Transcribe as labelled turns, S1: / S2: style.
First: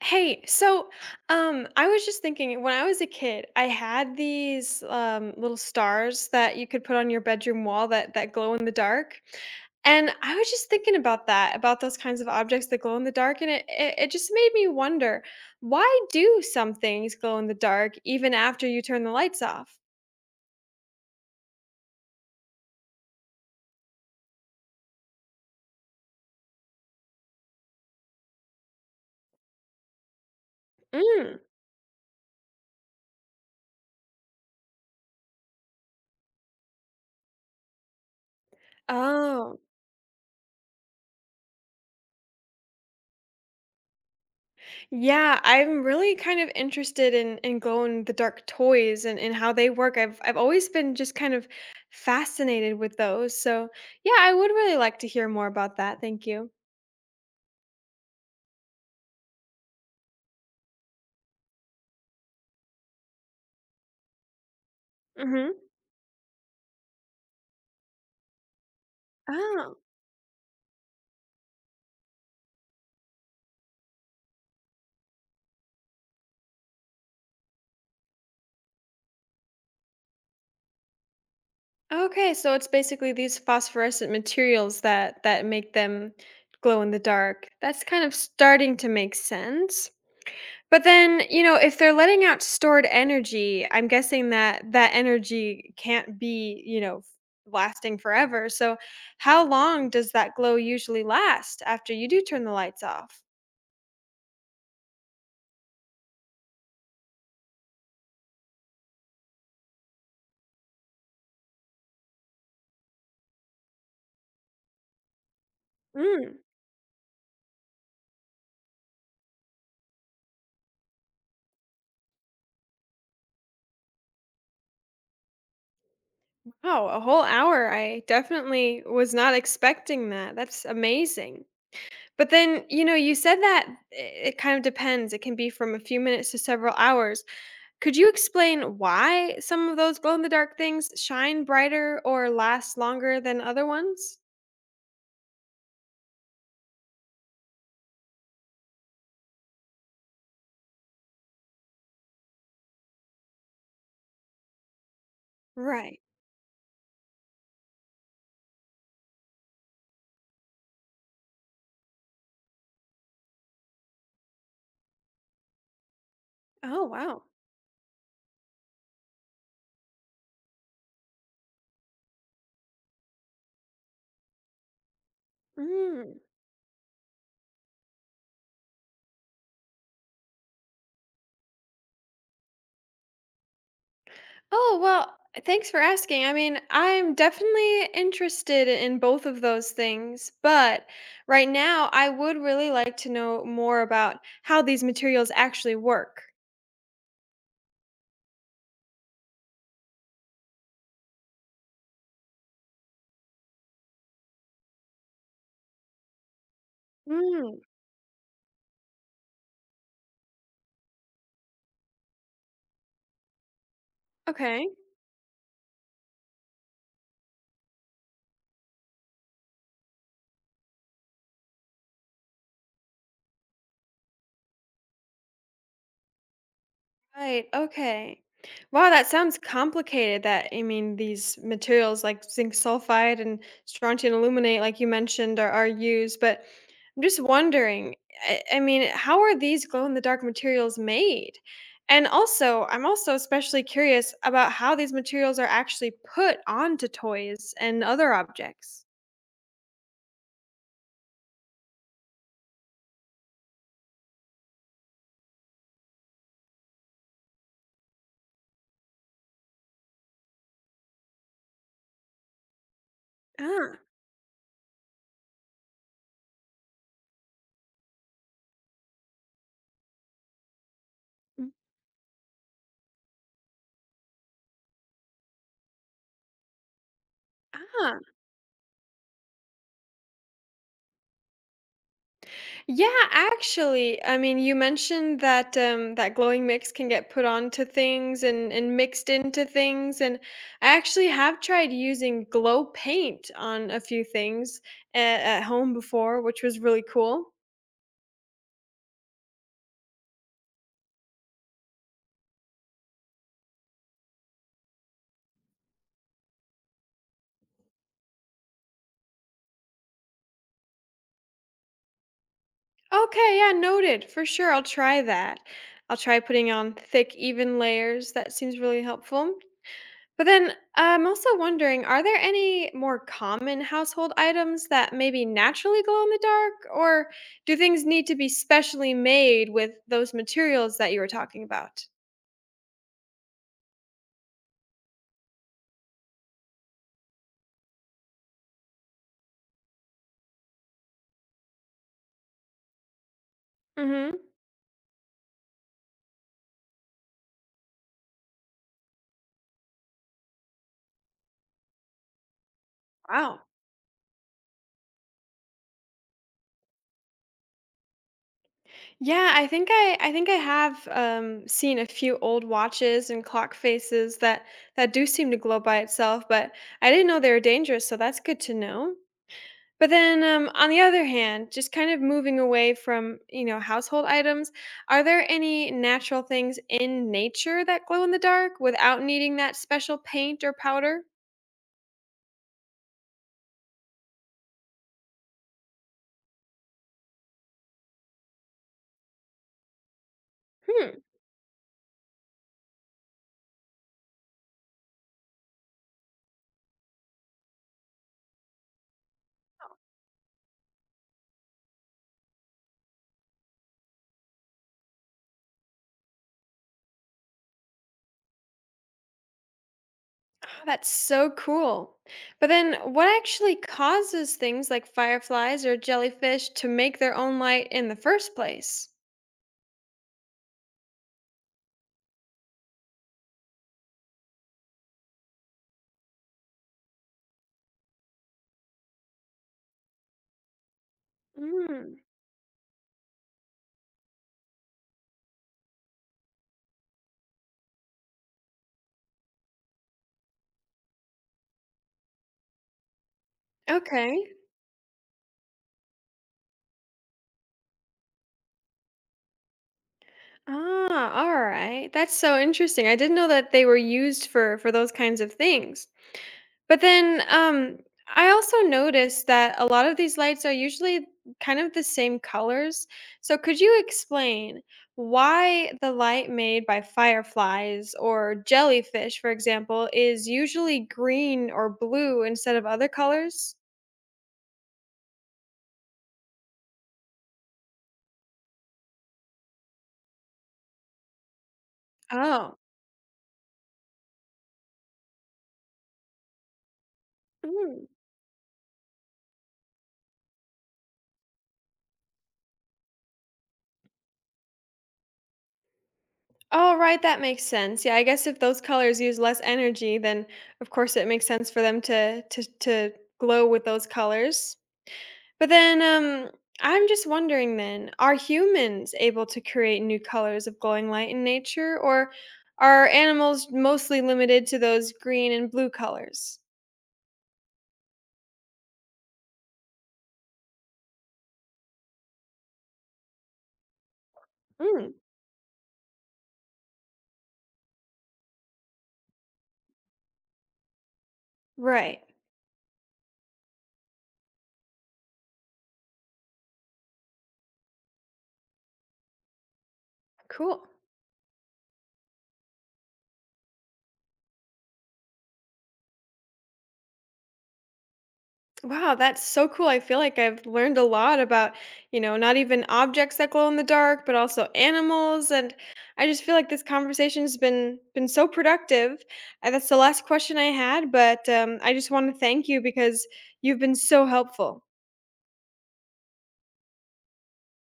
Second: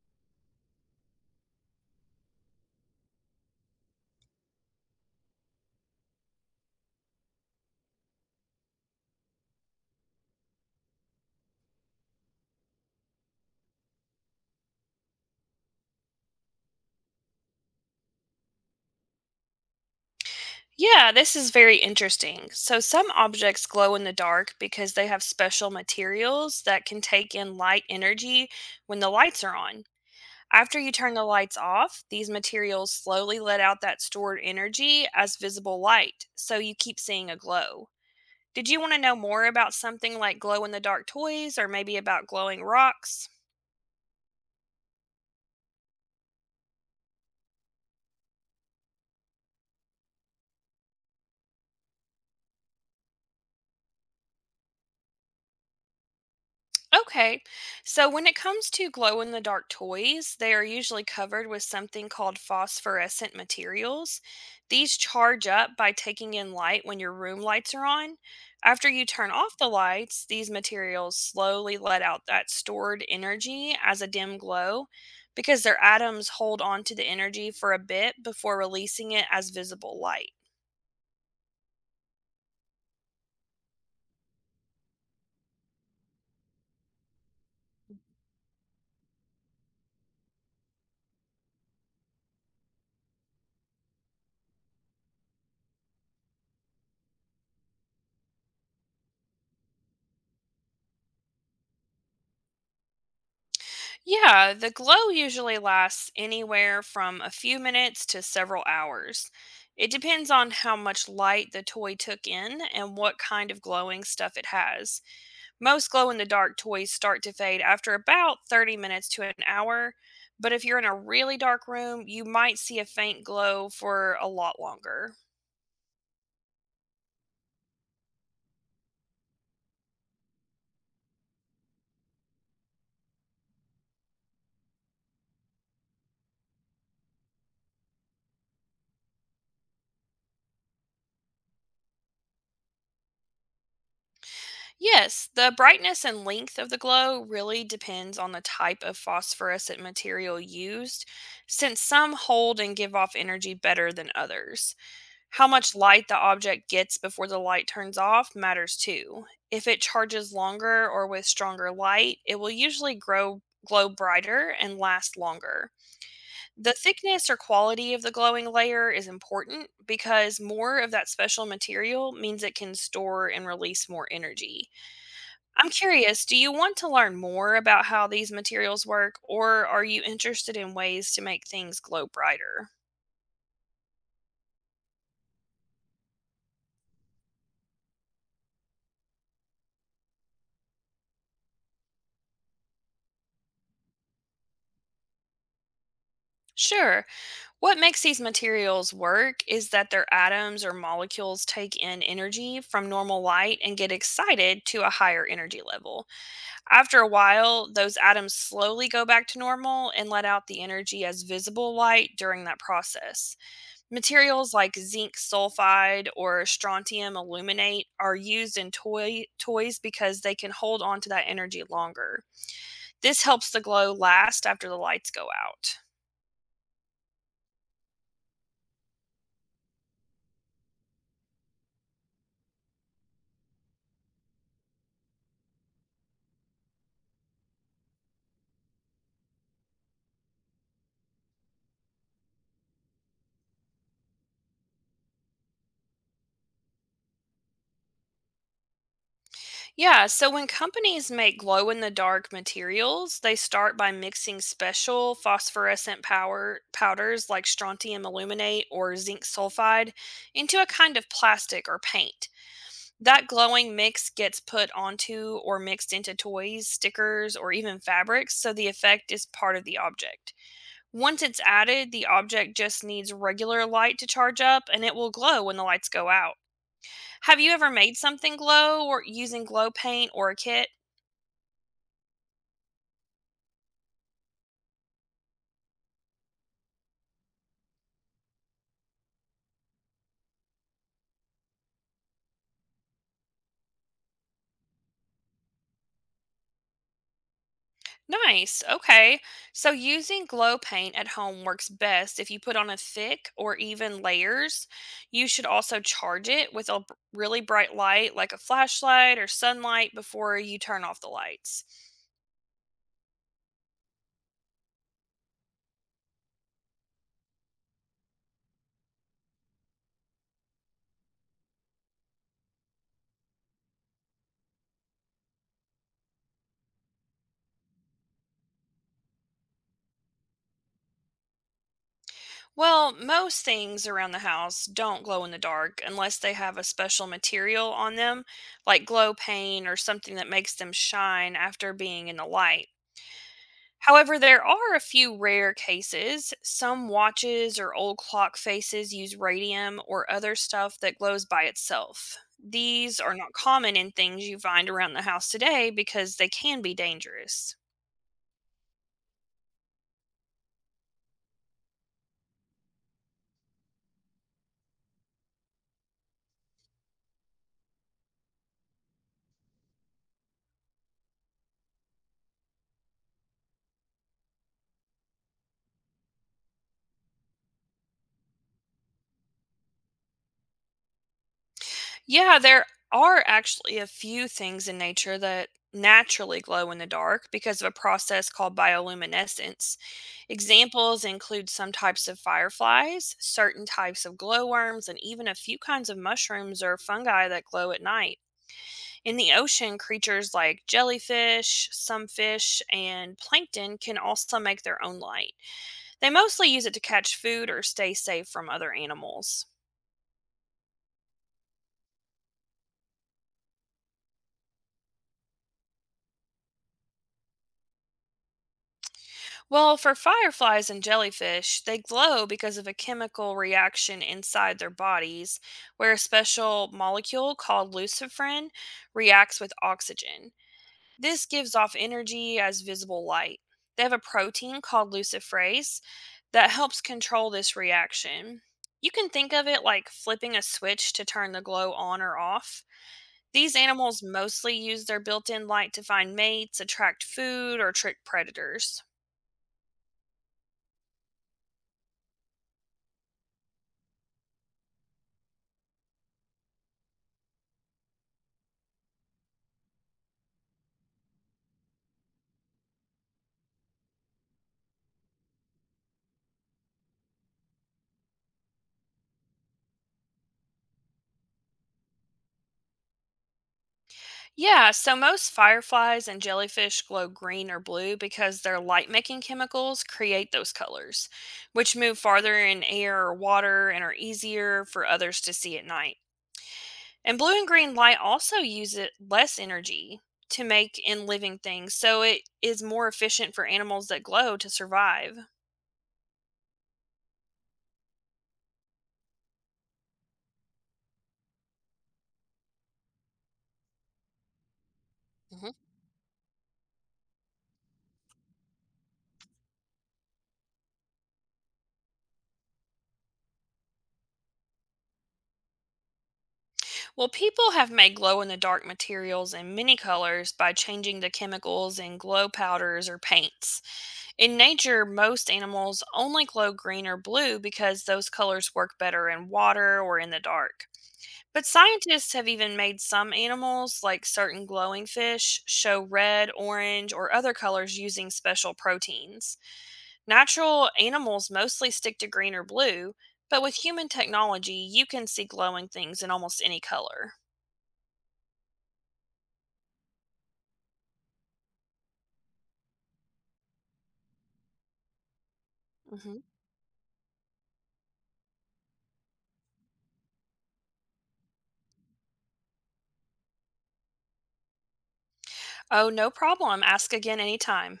S1: Hey, so I was just thinking when I was a kid, I had these little stars that you could put on your bedroom wall that glow in the dark. And I was just thinking about that, about those kinds of objects that glow in the dark and it just made me wonder, why do some things glow in the dark even after you turn the lights off?
S2: Yeah, this is very interesting. So, some objects glow in the dark because they have special materials that can take in light energy when the lights are on. After you turn the
S1: Mm.
S2: lights off, these materials slowly let out that stored energy as visible light, so you keep seeing a glow. Did you want to know more
S1: Oh,
S2: about something like glow in the dark toys or maybe about glowing rocks?
S1: yeah, I'm really kind of interested in glow in the dark toys and how they work. I've always been just kind of fascinated with those. So, yeah, I would really like to hear more about that. Thank you.
S2: Okay. So when it comes to glow in the dark toys, they are usually covered with something called phosphorescent materials. These charge
S1: Mhm.
S2: up by taking in light when your room lights are on. After you turn off the
S1: Oh.
S2: lights, these materials slowly let out that stored energy as a dim glow because their atoms hold on to the energy for a bit before releasing it as visible light.
S1: Okay, so it's basically these phosphorescent materials that make them glow in the dark. That's kind of starting to make sense. But then, if they're letting out stored energy, I'm guessing that that energy can't be, lasting forever. So, how long does that glow usually last after you do turn the lights off?
S2: Yeah, the glow usually lasts anywhere from a few minutes to several hours. It depends on how much light the toy took in and what kind of glowing stuff it has. Most glow in the
S1: Mm.
S2: dark toys start to fade after about 30 minutes to an hour, but if you're in a really dark room, you might see a faint glow for a lot longer.
S1: Oh, a whole hour. I definitely was not expecting that. That's amazing. But then, you said that it kind of depends. It can be from a few minutes to several hours. Could you explain why some of those glow in the dark things shine brighter or last longer than other ones?
S2: Yes, the brightness and length of the glow really depends on the type of phosphorescent material used, since some hold and give off energy better than others. How much
S1: Right.
S2: light the object gets before the light turns off matters too. If it charges longer or with stronger light, it will usually grow glow brighter and last longer. The
S1: Oh, wow.
S2: thickness or quality of the glowing layer is important because more of that special material means it can store and release more energy. I'm
S1: Mm.
S2: curious, do you want to learn more about how these materials work, or are you interested in ways to make things glow brighter?
S1: Oh, well, thanks for asking. I mean, I'm definitely interested in both of those things, but right now I would really like to know more about how these materials actually work.
S2: Sure. What makes these materials work is that their atoms or molecules take in energy from normal light and get excited to a higher energy level. After a
S1: Mm.
S2: while, those atoms slowly go back to normal and let out the energy as visible light during that process. Materials
S1: Okay.
S2: like zinc sulfide or strontium aluminate are used in toys because they can hold on to that energy longer. This helps the glow last after the lights go out.
S1: Right, okay. Wow, that sounds complicated that I mean these materials like zinc sulfide and strontium aluminate like you mentioned are used, but I'm just wondering, I mean, how are these glow in the dark materials made? And also, I'm also especially curious about how these materials are actually put onto toys and other objects.
S2: Yeah, so when companies make glow in the dark materials, they start by mixing special phosphorescent power powders like strontium aluminate or zinc sulfide into a kind of plastic or paint. That glowing
S1: Ah.
S2: mix gets put onto or mixed into toys, stickers, or even fabrics, so the effect is part of the object. Once it's
S1: Mm,
S2: added, the object just needs regular light to charge up and it will glow when the lights go out. Have you ever made
S1: ah.
S2: something glow or using glow paint or a kit?
S1: Yeah, actually, I mean, you mentioned that that glowing mix can get put onto things and mixed into things, and I actually have tried using glow paint on a few things at home before, which was really cool.
S2: Nice. Okay. So using glow paint at home works best if you put on a thick or even layers. You should also charge it with a really bright light like a flashlight or sunlight before you turn off the lights.
S1: Okay, yeah, noted for sure. I'll try that. I'll try putting on thick, even layers. That seems really helpful. But then I'm also wondering, are there any more common household items that maybe naturally glow in the dark, or do things need to be specially made with those materials that you were talking about?
S2: Well, most things around the house don't glow in the dark unless they have a special material on them, like glow paint or something that makes them shine after being in the light.
S1: Hmm.
S2: However, there are a few rare cases. Some watches or old clock faces use radium or other stuff that glows by itself. These are not
S1: Wow.
S2: common in things you find around the house today because they can be dangerous.
S1: Yeah, I think I think I have seen a few old watches and clock faces that do seem to glow by itself, but I didn't know they were dangerous, so that's good to know. But then, on the other hand, just kind of moving away from, household items, are there any natural things in nature that glow in the dark without needing that special paint or powder?
S2: Yeah, there are actually a few things in nature that naturally glow in the dark because of a process called bioluminescence.
S1: Hmm,
S2: Examples include some types of fireflies, certain types of glowworms, and even a few kinds of mushrooms or fungi that glow at night. In the ocean, creatures like jellyfish, some fish, and plankton can also make their own light. They mostly use it to catch food or stay safe from other animals.
S1: oh, that's so cool. But then, what actually causes things like fireflies or jellyfish to make their own light in the first place?
S2: Well, for fireflies and jellyfish, they glow because of a chemical reaction inside their bodies where a special molecule called luciferin reacts with oxygen. This gives off
S1: Mm,
S2: energy as visible light. They have a protein called luciferase that helps control this reaction. You can think of it like flipping a switch to turn the glow on or off. These animals
S1: okay.
S2: mostly use their built in light to find mates, attract food, or trick predators.
S1: Ah, all right. That's so interesting. I didn't know that they were used for those kinds of things. But then I also noticed that a lot of these lights are usually kind of the same colors. So could you explain why the light made by fireflies or jellyfish, for example, is usually green or blue instead of other colors?
S2: Yeah, so most fireflies and jellyfish glow green or blue because their light making chemicals create those colors, which move farther
S1: Oh.
S2: in air or water and are easier for others to see at night. And blue and green
S1: Mm.
S2: light also use it less energy to make in living things, so it is more efficient for animals that glow to survive.
S1: Oh, right, that makes sense. Yeah, I guess if those colors use less energy, then of course it makes sense for them to to glow with those colors.
S2: Hmm.
S1: But then I'm just wondering then, are humans able to create new colors of glowing light in nature or are animals mostly limited to those green and blue colors?
S2: Well, people have made glow in the dark materials in many colors by changing the chemicals in glow powders or paints. In nature,
S1: Mm,
S2: most animals only glow green or blue because those colors work better in water or in the dark. But
S1: right.
S2: scientists have even made some animals, like certain glowing fish, show red, orange, or other colors using special proteins.
S1: Cool.
S2: Natural animals mostly stick to green or blue, but with human technology, you can see glowing things in almost any color.
S1: Wow, that's so cool. I feel like I've learned a lot about, you know, not even objects that glow in the dark, but also animals. And I
S2: Mhm.
S1: just feel like this conversation's been so productive. That's the last question I had, but I just want to thank you because you've been so helpful.
S2: Oh, no problem. Ask again anytime.